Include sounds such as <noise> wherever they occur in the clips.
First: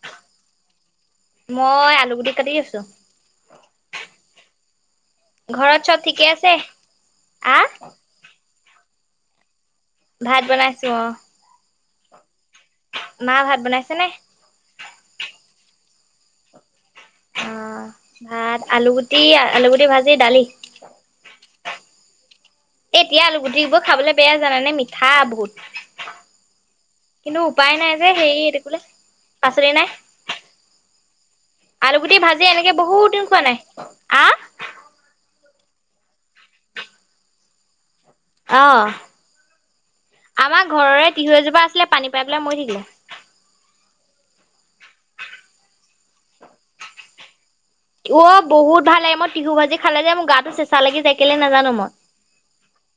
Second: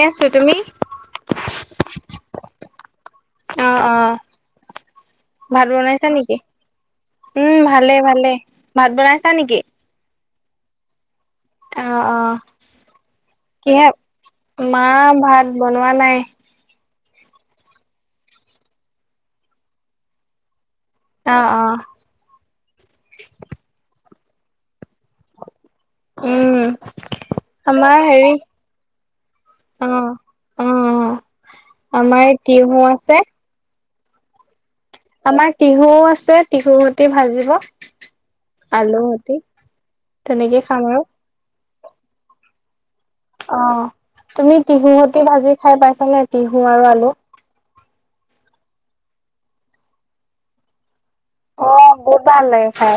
আছো তুমি মই আলুগুটি কাটি আছোঁ। অ অ ভাত ঘৰত চব বনাইছা ঠিকে নেকি? আছে? উম, আহ ভালে, ভালে। ভাত বনাইছা নেকি? ভাত বনাইছোঁ অ'। অ', অ'। মা ভাত কিহে? বনাইছে নে? মা ভাত বন হোৱা নাই। অ', ভাত আলুগুটি, আলুগুটি ভাজি, দালি। অ', অ'। এতিয়া আলুগুটিবোৰ খাবলৈ বেয়া জানেনে, মিঠা বহুত। উম কিন্তু উপায় নাই আমাৰ যে, হেৰি সেই এইটো বোলে পাচলি অ নাই। অ আলুগুটি আমাৰ ভাজি এনেকে টিহু বহুত আছে দিন খোৱা নাই। আ আমাৰ তিহুঁ আছে। তিহুঁ সৈতে ভাজিব। অ', আলু সতি তেনেকে আমাৰ খাম আৰু ঘৰৰে তিহুঁ এজোপা আছিলে পানী পাই পেলাই মৰি থাকিল। অ', তুমি তিহুঁ সৈতে ভাজি খাই পাইছানে? তিহুঁ আৰু আলু অ', বহুত ভাল লাগে। মই তিহুঁ ভাজি খালে যে, মোৰ গাটো চেঁচা লাগি যায়। কেলে অ নাজানো মই। বহুত ভাল লাগে খাই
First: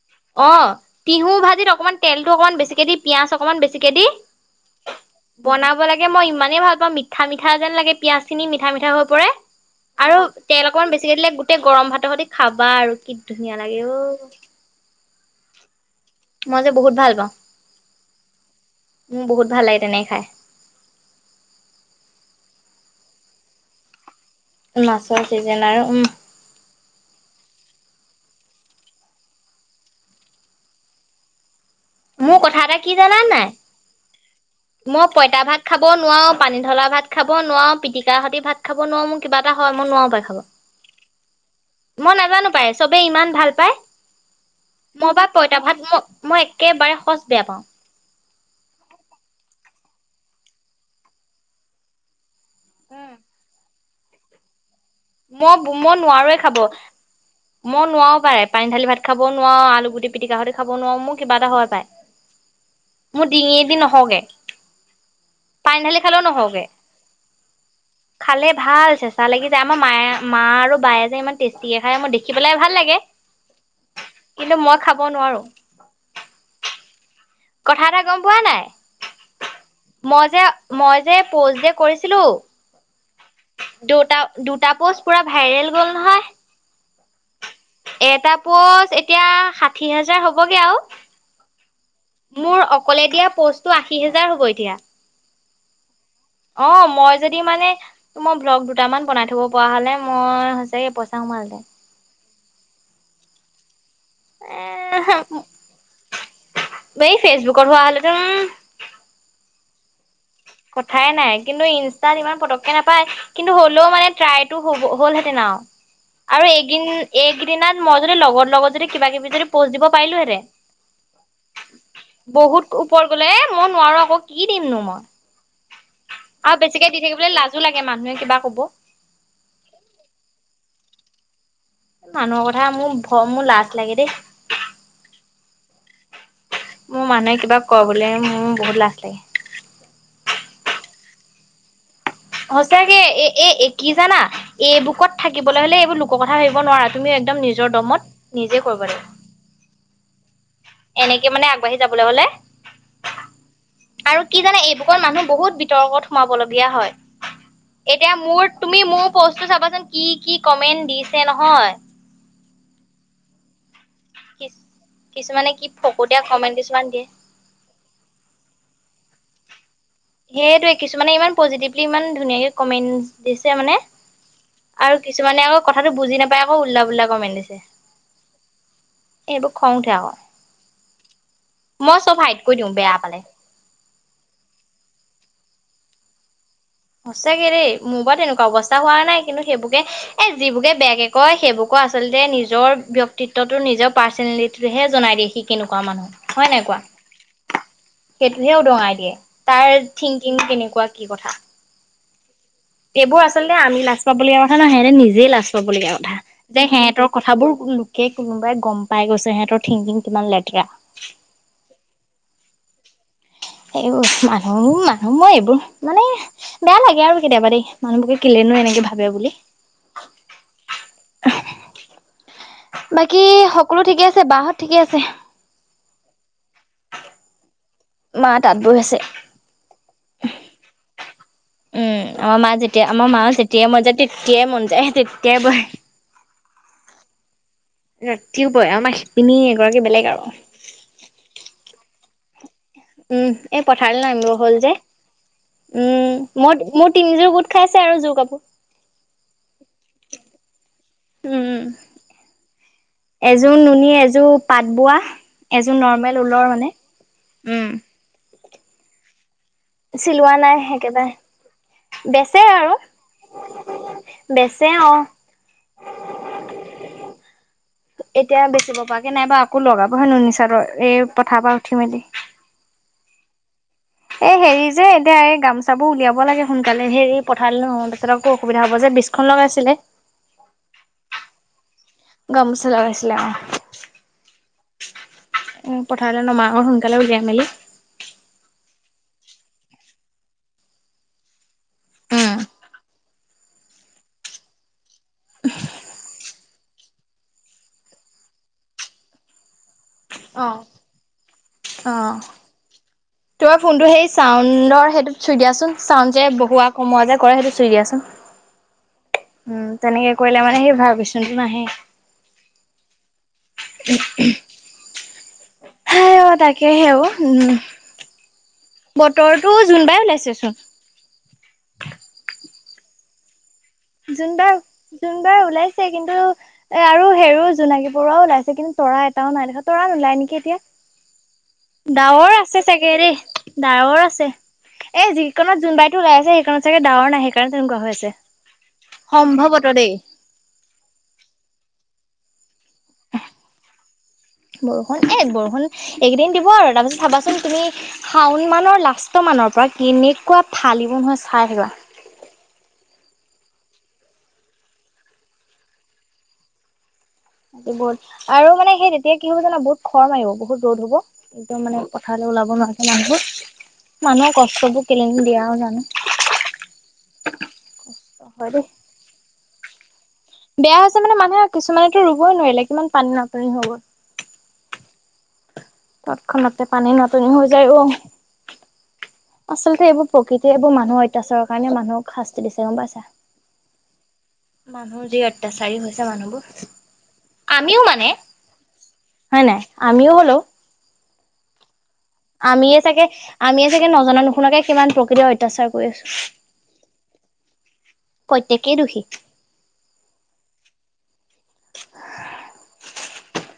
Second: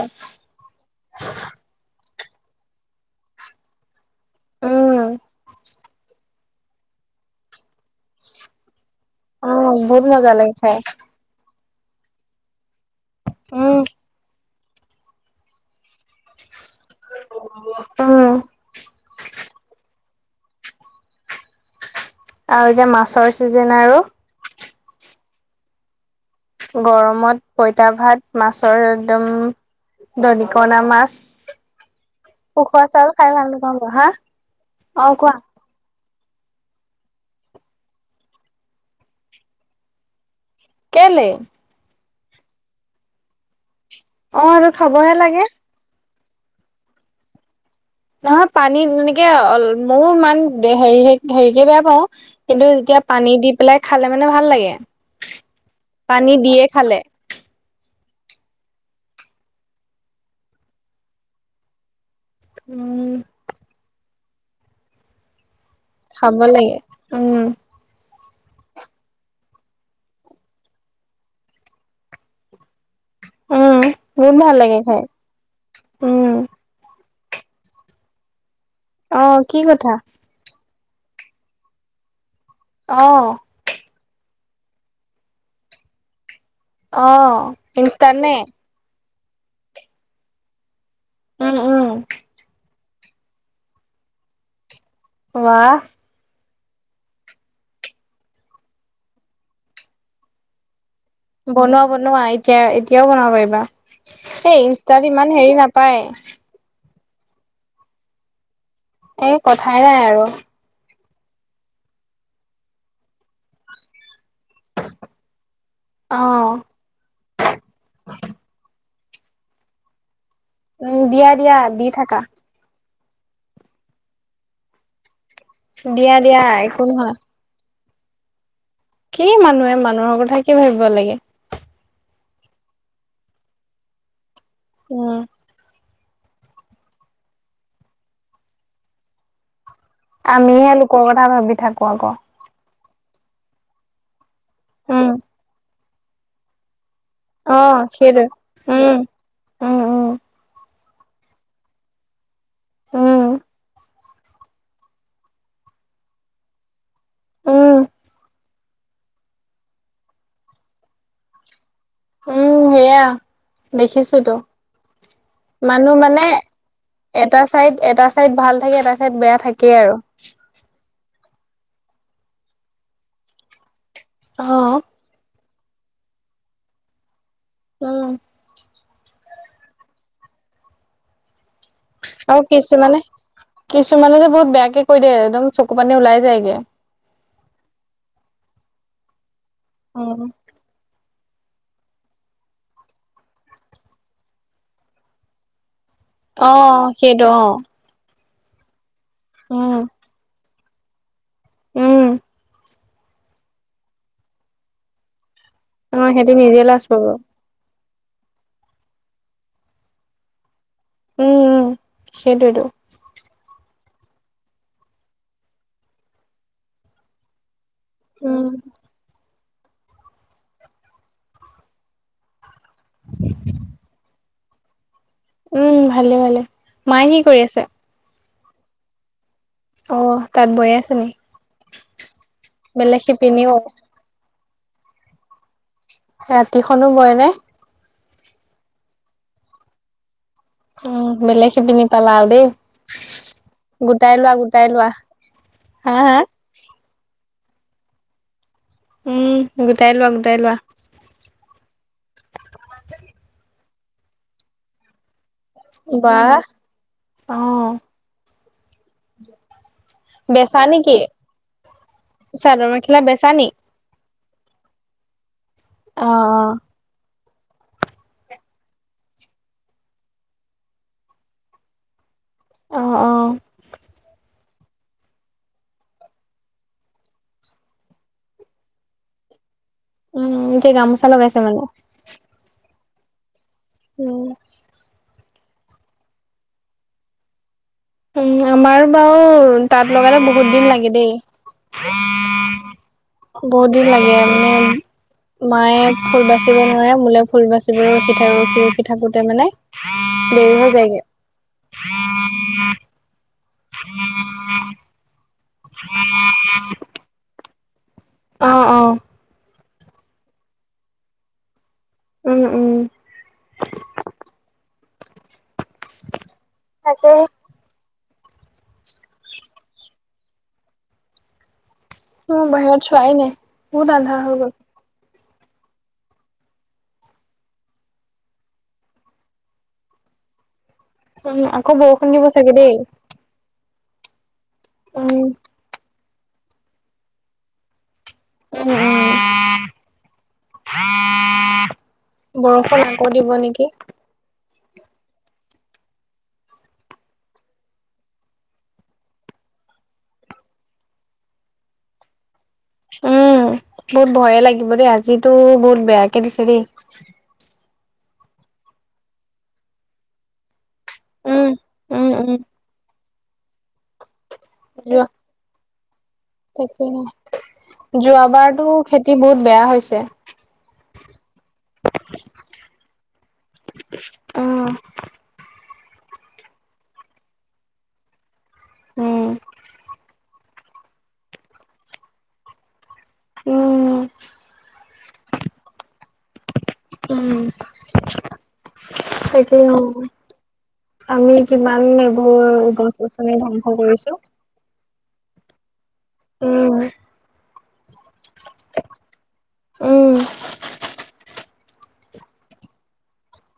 অ', টিহুঁ ভাজিত অকণমান তেলটো অকণমান বেছিকে দি, পিয়াঁজ অকণমান বেছিকে দি উম বনাব লাগে মই ইমানেই ভাল পাওঁ। মিঠা-মিঠা যেন লাগে, পিঁয়াজখিনি মিঠা-মিঠা হৈ পৰে অ বহুত আৰু মজা লাগে তেলটো খাই অকণমান বেছিকৈ দিলে, গোট তে গৰম ভাতৰ সৈতে খাব বা, আৰু কি ধুনীয়া উম লাগে অ'। মই যে বহুত ভাল পাওঁ উম মোৰ বহুত ভাল লাগে তেনেকে খাই। আৰু যে মাছৰ ছিজন আৰু। মাছৰ চিজন আৰু উম। গৰমত পইতা ভাত মাছৰ একদম দৰিকনা মাছ। মোৰ কথা এটা উখোৱা কি চাউল খাই জানান ভাল নাই নাপাওঁ বাৰু হা অ মই কোৱা পঁইতা ভাত খাব নোৱাৰো পানী ঢলা ভাত খাব নোৱাৰো পিটিকা সতি ভাত খাব নোৱাৰো মোৰ কিবা এটা হয় মই নোৱাৰো পাই খাব। কেলে? মই নাজানো পাই চবে ইমান ভাল পায়। অ এইটো মই খাবহে বা লাগে। পঁইতা ভাত মই মই একেবাৰে সচ বেয়া পাওঁ। নহয় পানী তেনেকে ময়ো ইমান হে হেৰিকে বেয়া পাওঁ কিন্তু উম যেতিয়া পানী দি পেলাই খালে মানে ভাল লাগে। মই মই পানী নোৱাৰোৱে খাব দিয়ে খালে মই নোৱাৰো পাই পানী ঢালি ভাত খাবও নোৱাৰোঁ আলু গুটি পিটিকা সতী খাবও নোৱাৰো মোৰ কিবা এটা হয় পায়। উম মোৰ ডিঙিদি নহগে। খাব নহওগে লাগে উম। খালে ভাল চেঁচা লাগি আমাৰ মায়ে মা আৰু বায়ে যে ইমান টেষ্টিকে খায়, মোৰ দেখি পেলাই ভাল লাগে। উম, বহুত ভাল কিন্তু মই লাগে খাব খাই। নোৱাৰো উম! কথা এটা গম পোৱা নাই? অ' কি কথা? মই যে মই যে প'ষ্ট যে কৰিছিলোঁ। অ দুটা দুটা পোষ্ট পুৰা ভাইৰেল গ'ল নহয়। অ'। ইনষ্টাত এটা নে পোষ্ট এতিয়া ষাঠি হাজাৰ হ'বগে আও। উম উম। অকলে দিয়া পষ্টটো আশী হেজাৰ হ'ব এতিয়া। ৱাহ! অ' মই যদি মানে মই ব্লগ দুটামান বনাই থব পৰা হলে, মই সচাকে পইচা সোমালে বনোৱা, বনোৱা। এ তিয়া-এতিয়াও বনাব পাৰিবা। এ এই, ইনষ্টাত ইমান হেৰি নাপায়। এই ফেচবুকৰ হোৱা হলেটো উম এই কথাই নাই আৰু। কথাই নাই, কিন্তু ইনষ্টাত ইমান পাতককে নাপায়। কিন্তু হ'লেও মানে ট্ৰাইটো হ'ব, হ'লহেঁতেন আৰু। অ আৰু এদিন, এইকেইদিনত মই যদি, লগত-লগত যদি কিবা-কিবি যদি প'ষ্ট দিব পাৰিলোহেঁতেন উম, দিয়া, দিয়া, দি থাকা। ওপৰ গ'লে, এ, মই নোৱাৰোঁ আকৌ। কি দিমনো মই? দিয়া, দিয়া, একো নহয়। তাকে মানুহে কিবা ক'ব। কি মানুহে, মানুহৰ কথা কি ভাবিব লাগে। মানুহৰ কথা মোৰ ভ মোৰ লাজ লাগে দেই। উম। মোৰ মানুহে কিবা ক'বলে মোৰ বহুত লাজ লাগে। আমিহে লোকৰ কথা ভাবি থাকো অকৌ লোকে কি এ এ কি জানা। এই উম বুকত থাকিবলৈ হ'লে এইবোৰ লুক কপাহেৰা এৰিব নোৱাৰা। তুমি একদম অ নিজৰ দমত সেইটোৱে নিজে কৰিব উম লাগিব। উম উম এনেকে মানে আগবাঢ়ি যাবলৈ হ'লে। উম। আৰু কি জানে এইবুকৰ মানুহ বহুত বিতৰ্কত সোমাব লগীয়া হয়। উম এতিয়া মোৰ তুমি মোৰ প'ষ্টটো চাবাচোন কি কি কমেন্ট দিছে নহয়। উম, হেয়া। দেখিছোতো, কিছুমানে কি মানুহ ফকতীয়া মানে কমেন্ট কিছুমান দিয়ে এটা চাইদ এটা চাইদ ভাল থাকে, এটা চাইদ বেয়া থাকে। সেইটোৱে কিছুমানে ইমান পজিটিভলি ইমান ধুনীয়াকে কমেন্ট দিছে মানে। অ আৰু কিছুমানেও কথাটো বুজি নাপাই ওল্টা পুল্টা কমেন্ট দিছ উম। এইবোৰ খং উঠে আকৌ। মই চব হাইড আৰু কৰি দিওঁ বেয়া কিছুমানে, পালে কিছুমানে যে বহুত বেয়াকে কৈ দে একদম চকু পানী ওলাই যায়গে। সঁচাকে দে মোৰ পৰা তেনেকুৱা অৱস্থা হোৱা নাই। কিন্তু সেইবোৰকে এ যিবোৰকে বেয়াকে কয় সেইবোৰকো আচলতে নিজৰ ব্যক্তিত্বটো নিজৰ পাৰ্চনেলিটিটোহে জনাই দিয়ে সিকিনো অ', সেইটো অ'। সেইটোহে উদঙাই দিয়ে। তাৰ উম থিংকিং কেনে কোৱা কি কথা উম এইবোৰ আচলতে আমি লাজ পাবলগীয়া কথা নহয় সেতে নিজেই লাজ পাবলগীয়া অ কথা সিহঁতি নিজে যে লাজ পাব সিহঁতৰ উম কথাবোৰ কোনোবাই গম পাই গৈছে সিহঁতৰ থিংকিং কিমান লেতেৰা উম উম সেইটোৱে টো এইবোৰ মানুহবো মানুহ মই এইবোৰ মানে বেয়া লাগে আৰু কেতিয়াবা দেই মানুহবোকে উম কেলেনো এনেকে ভাবে বুলি বাকী সকলো ঠিকে আছে বাহ ঠিকে আছে উম ভালে ভালে মায়ে কি কৰি আছে মা তাঁত বৈ আছে অ তাত বয়ে আছে নি উম, আমাৰ মা যেতিয়া বেলেগ আমাৰ মা শিপিনিও মন যায় যেতিয়াই মন যায় তেতিয়াই বহে। ৰাতিখনো বয় নে? উম ৰাতিপুৱাই আমাৰ শিপিনী এগৰাকী বেলেগ আৰু অঁ বেলেগ শিপিনি পলাও দেই উম এই পথাৰলৈ গোটাই লোৱা নামিব হ'ল গোটাই যে, লোৱা হা হা উম মই মোৰ তিনিযোৰ গোট-' খাইছে আৰু এই জোৰ কাপোৰ উম গোটাই লোৱা, গোটাই লোৱা উম, এযোৰ নুনী, এযোৰ পাত বোৱা এযোৰ নৰ্মেল বাহ ঊলৰ মানে। অ চিলোৱা নাই বেচা নেকি? একেবাৰে বেচে চাদৰ আৰু মেখেলা বেচা নে? বেচে অঁ। অঁ অঁ। এতিয়া বেচিব পৰা কে নাইবা আকৌ লগাব হয়ে নো চাৰৰ এই পথাৰ পৰা উঠি মেলি। অঁ অঁ এই হেৰি যে এতিয়া এই গামচাবোৰ উলিয়াব লাগে সোনকালে হেৰি পঠালে নহব তেখেততকো অসুবিধা হ'ব যে বিজখন লগাইছিলে। উম এতিয়া গামোচা লগাইছে মানে নিলা অঁ উম উ পথাৰলৈ নমা আৰু সোনকালে উলিয়াই মেলি উ আমাৰ বাও তাত লগালে বহুত দিন লাগে দেই উম বহুত দিন লাগে মানে মায়ে ফুল বাচিব নোৱাৰে মোলে ফুল বাচিবলৈ ৰখি থাক ৰখি ৰখি থাকোতে মানে অ দেহ জায়গে। তোমাৰ ফোনটো সেই চাউণ্ডৰ সেইটো থৈ দিয়াচোন চাউণ্ড যে বহুৱা কমোৱা যে কৰে সেইটো থৈ দিয়াচোন। অ' অ' উম, তেনেকে কৰিলে মানে সেই ভাইবেৰেছন টো নাহে। উম, উম, উম, উম। <unintelligible> হাই অ' তাকেহে ও তাকে উম। বতৰটো জোনবাই ওলাইছেচোন। মই বাহিৰত চোৱাই নাই। বহুত আন্ধাৰ হৈ গ'ল। জোনবাই জোনবাই ওলাইছে, কিন্তু এ আৰু হেইয়ো জোনাকী পৰুৱাও ওলাইছে, কিন্তু তৰা এটাও নাই দেখা তৰা নোলাই নেকি এতিয়া। উম, আকৌ বৰষুণ দিব চাগে দেই। ডাৱৰৰ আছে। এ উম, যিকণত জোনবাই ওলাই আছে সেইকাৰণে চাগে ডাৱৰ নাই সেইকাৰণে তেনেকুৱা হৈ আছে। উম। উম, সম্ভৱতৰ দেই বৰষুণ আকৌ দিব নেকি? বৰষুণ এ বৰষুণ এইকেইদিন দিব আৰু তাৰপিছত চাবাচোন তুমি শাওঁন মানৰ লাষ্ট মানৰ পৰা কেনেকুৱা ফালিব নহয় চাই থাকা। উম, বহুত ভয়েই লাগিব দেই আজিতো বহুত বেয়াকে দিছে দেই। এই বোৰত আৰু মানে সেই তেতিয়া কি হ'ব জানা বহুত খৰ মাৰিব বহুত। ৰ'দ হ'ব উম, একদম মানে উম, পথাৰলৈ উম, ওলাব নোৱাৰাকে মানুহ মানুহে কষ্ট প্ৰভু যোৱা কেলেইনো দিয়া আৰু জানো। হয় <unintelligible> তাকে ন। হয় দেই যোৱাবাৰতো খেতি বহুত বেয়া হৈছে। তেনেকে মানুহক কিছুমানেতো ৰুবই নোৱাৰিলে। কিমান পানী নাতনি হৈ গ'ল। অঁ তৎক্ষণাতে পানী নাটনি হৈ যায় অ'। হু' আচলতে এইবোৰ প্ৰকৃতিয়ে এইবোৰ মানুহৰ অত্যাচাৰৰ কাৰণে মানুহক শাস্তি দিছে গ'ম পাইছা। মানুহ যি অত্যাচাৰী হৈছে মানুহবোৰ উম, আমিওঁ মানে হয় নাই তাকেই অ' আমিও হলো আমি কিমান এইবোৰ আমিয়ে গছ চাগে গছনি ধ্বংস আমিয়ে চাগে কৰিছো। নজনা নুশুনাকে কিমান অত্যাচাৰ কৰি আছো। উম, প্ৰত্যেকেই দোষী। উম, <inaudible>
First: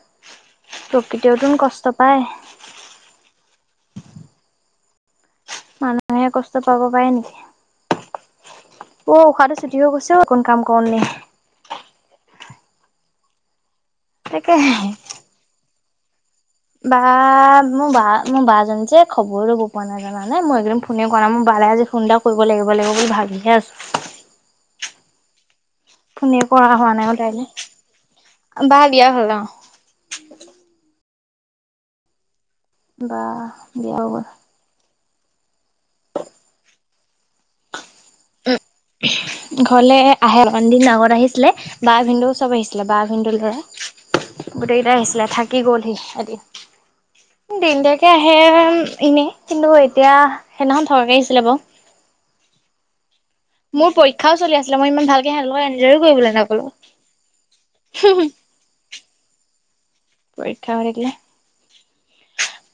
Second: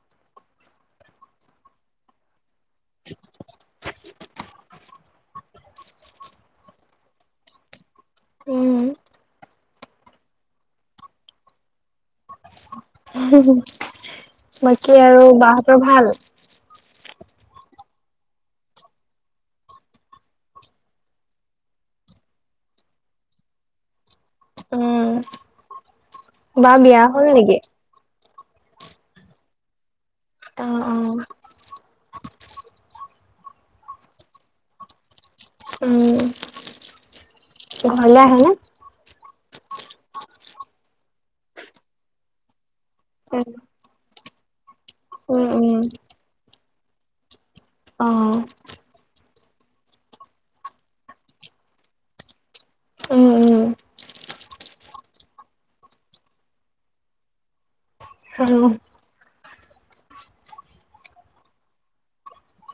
প্ৰকৃৃতিওতোন কষ্ট পায়। মানুহে কষ্ট পাব পাৰে নেকি, উম, অ' উশাহতো ছুটি হৈ গৈছে অকণ কাম কৰো নে হুম হুম। তাকে বাকী আৰু বা তোৰ ভাল? বা মোৰ বা মোৰ বাজনীজনী যে খবৰেই লব পৰা নাই জানা নে মই একেইদিন ফোনে কৰা নাই মোৰ বালে আজি ফোন এটা কৰিব লাগিব লাগিব বুলি ভাবিহে আছো। উম, ফোনে কৰা বা হোৱা বিয়া নাই অ' হ'ল তাইলৈ। নেকি? বা বিয়া হল অ। অ', অ', বা বিয়া হৈ গ'ল। উম, ঘৰলে আহে নে? ঘৰলে আহে অকমান দিন আগত আহিছিলে বা ভিনদেউ চব আহিছিলে বা ভিনদেউ ল'ৰা গোটেই কেইটাই আহিছিলে, উম, থাকি উম, গ'লহি এদিন দিনদেকে আহে অ', এনেই কিন্তু এতিয়া সেইদিনাখন থকাকে আহিছিলে বাৰু। মোৰ পৰীক্ষাও চলি আছিলে মই ইমান ভালকে সিঁহতৰ লগত ইঞ্জয় কৰিবলৈ নাপালোঁ। আৰু পৰীক্ষা হৈ থাকিলে,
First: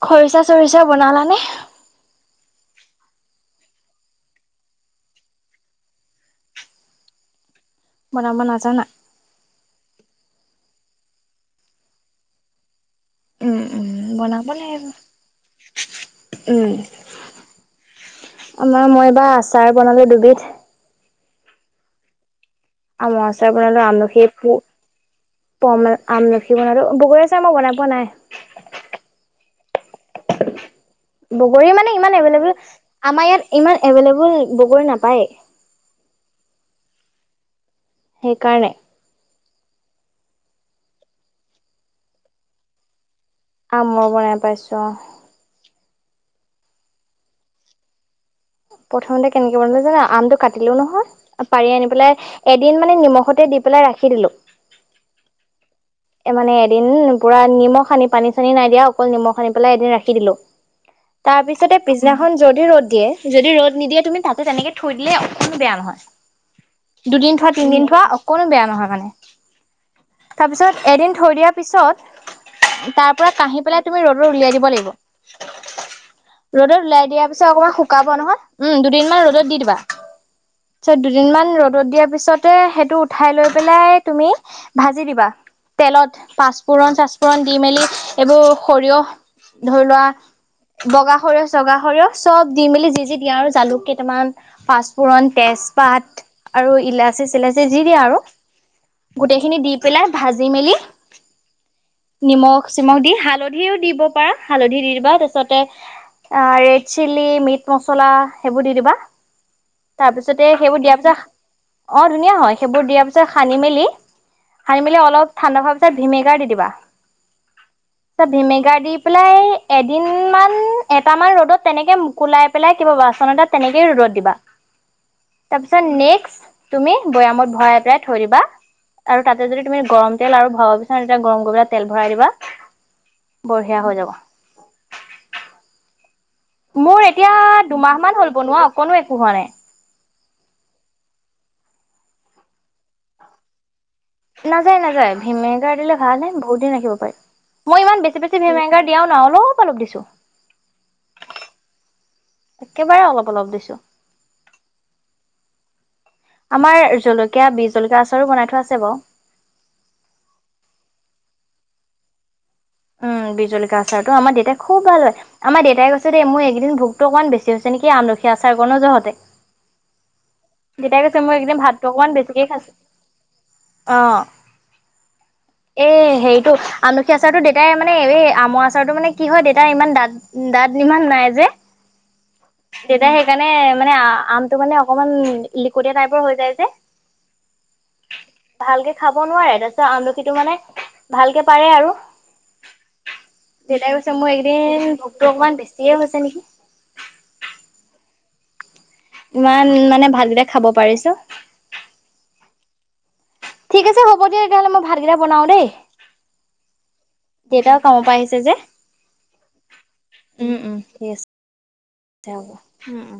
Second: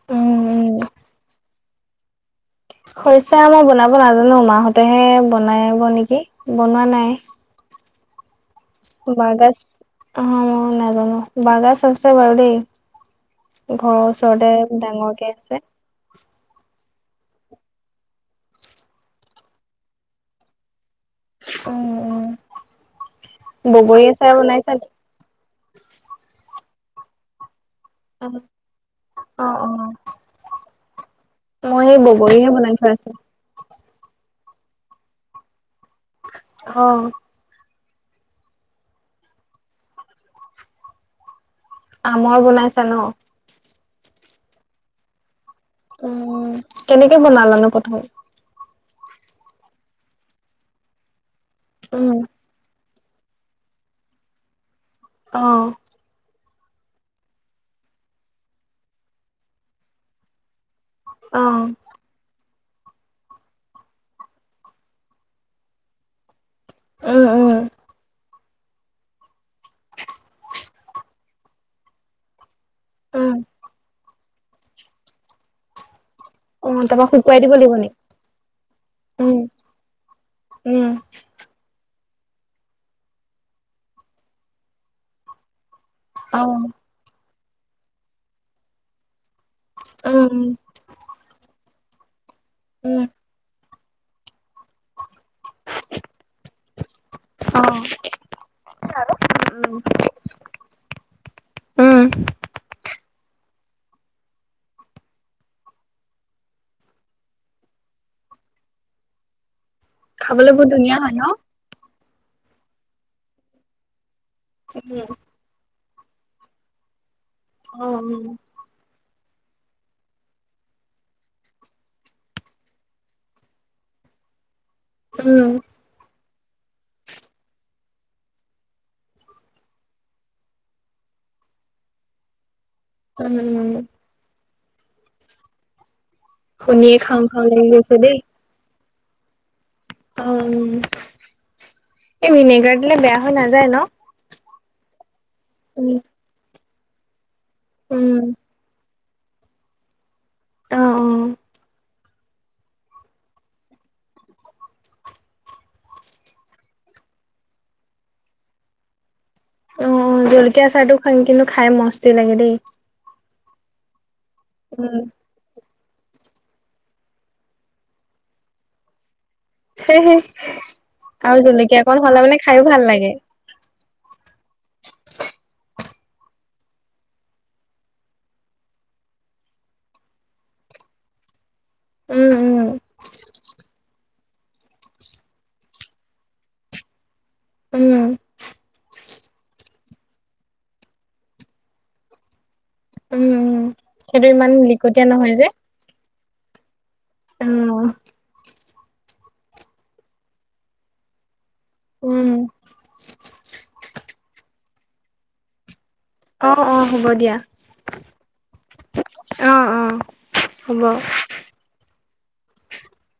খৰিচা চৰিচা বনালানে? খৰিচা মই বনাব নাজানো, মাহ'তেহে বনাব নেকি, বনোৱা নাই। বনাব না বাঁহগাজ অ', মই নাই নাজানো, বাহঁগাজ হৈছে বাৰু দেই। উম উম ঘৰৰ বনাব ওচৰতে লাগিব। ডাঙৰকে আছে। উম, আমাৰ মই এইবাৰ আচাৰ বনালো দুবিধ। অ', অ', আমৰ আচাৰ বনালো আমলখি এপো বনাইছা নি পোৱামান আমলখি বনালো, বগৰী আচাৰ মই বনাই পোৱা নাই অ', অ', অ', বগৰী মানে ইমান বগৰীহে এভেইলেবল বনাই থৈ আছো আমাৰ ইয়াত ইমান এভেইলেবল বগৰী নাপায়। অ'। সেইকাৰণে। আমৰ বনাইছা ন। আমৰ বনাই পাইছো অ, উম, কেনেকে বনালানো প্ৰথমে। প্ৰথমতে কেনেকে বনালো জানো, আমটো কাটিলো নহয় পাৰি আনি পেলাই এদিন মানে নিমখতে দি পেলাই ৰাখি দিলো। অহ। এ মানে এদিন পুৰা নিমখ সানি পানী চানি নাই দিয়া, অকল নিমখ সানি পেলাই এদিন ৰাখি দিলো। তাৰ অ পিছতে পিছদিনাখন যদি ৰ'দ দিয়ে যদি ৰ'দ নিদিয়ে তুমি তাতে তেনেকে থৈ দিলে অকনো বেয়া নহয়। উম দুদিন থোৱা তিনিদিন থোৱা অ কনো বেয়া নহয় মানে তাৰপিছত এদিন থৈ দিয়াৰ পিছত তাৰ পৰা উম কাহি পেলাই তুমি ৰ দলে উলিয়াই দিব লাগিব। অ ৰ'দত উলাই তাৰপৰা দিয়া শুকুৱাই পিছত দিব অকণমান লাগিব নি শুকাব নহয় উম দুদিনমান উম ৰ'দত দি দিবা ত উম দুদিনমান ৰ'দত দিয়া পিছত পিছতে সেইটো উঠাই লৈ পেলাই তুমি ভাজি দিবা। তেলত অ পাঁচপোৰণ-চাচ পোৰণ দি মেলি এইবোৰ সৰিয়হ ধৰি লোৱা, উম বগা সৰি আছে-বগা- হৰি হ। চব দি-মেলি উম যিজি দিয়া আৰু জালুক কে টমান- পাঁচফোৰণ, তেজপাত আৰু ইলাচি-চিলাচি অ যি দিয়ে আৰু, গোটেইখিনি দি পেলাই ভাজি দি মেলি উম নিমখ চিমখ দি হালধি হালধিও দিব পাৰা, হালধি দি-দিবা তাৰপিছতে, ৰেড চিলি, মিট মছলা সেইবোৰ দি দিবা। তাৰ পিছতে, খাবলৈ বহুত সেইবোৰ দিয়া ধুনীয়া হয় ন পছা- অ ধুনীয়া হয়, সেইবোৰ দিয়াৰ পিছত সানি-মেলি- হানি মেলি উম অলপ- হানি হোৱা পিছত ভিমেগাৰ দি দিবা। অ ভিনেগাৰ দি পে পেলাই এদিন মান, এট মান ৰ'দত তেনেকে মোকোলাই পেলাই কিব বাচন এটা তেনেকে ৰ'দত দিবা। উম তাৰপিছত নেক্স- তুমি বৈয়ামত ভৰাই পেলাই থৈ দিবা আৰু তাতে যদি তুমি গৰম- তেল আৰু ভৰাব বিচাৰে, তেতিয়া, গৰম কৰি পেলাই তেল ভৰাই দিবা। উম! বঢ়িয়া হৈ যাব। শুনিয়ে মোৰ খাওঁ এতিয়া, খাওঁ লাগি গৈছে দুমাহ-মান হ'ল, বনোওঁক। কোনো একো হোৱা নাই। অ'! এই ভিনেগাৰ দিলে, বেয়া হৈ নাযায় ন'? নাযায়-নাযায়। ভিনেগাৰ উম। দিলে ভালে বহু দিন ৰাখি থাকিব পাৰি। মই ইমান উম বেছি বেছি ভিনেগাৰ দিয়াও ন অলপ-অলপ দিছো। আহ' অ'। একেবাৰে অলপ-অলপ দিছো। আমাৰ জলকীয়া, বিজ-জলকীয়া আচাৰো বনাই থোৱা আছে বাৰু। অ' জলকীয়া আচাৰ টো কিন্তু খাই মস্তি লাগে দেই। উম বিজলকীয়া আচাৰটো- ত আমাৰ দেউতাই খুব উম। ভাল হয়। আমাৰ দেউতাই- পছ দে মোৰ একদিন ভোকটো অকমান বেছি হৈছে নেকি আমলখি আচাৰ গণো যহতে। হে হে। আৰু জলকীয়া ভাতটো অকন অকণমান হলে মানে বেছিকে খাইও খাইছো ভাল লাগে। অ এই হেৰিটো আমলখি আচাৰতটো দতাই মানে এই আমৰ আচাৰতটো মানে কি হয় দতাই ইমান দাঁত দাঁত ইমান নাই যে। উম উম। তেতিয়া সেইকাৰণে মানে আমটো মানে অকমান লিকটিয়া টাইপৰ হৈ যায় উম যে ভালকে খাব নোৱাৰে তাৰিছত আমলখিটো মানে ভালকে পাৰে আৰু। উম উম দেউতাই কৈছে সেইটো মোৰ ইমান এদিন লিকটীয়া ভোকতটো অকনমান বেছিয়ে হৈছে নেকি? উম। ইমান মানে ভাত কেইটা খাব পাৰিছো। উম। ঠিক আছে হ'ব দিয়া তেতিয়াহ'লে মই ভাতকেইটা বনাওঁ দে। অ অ হ'ব দিয়া। ই দেউতাও কাম পৰা আহিছে যে, অ অ উম উম হ'ব। ঠিক আছে। হ উম উম।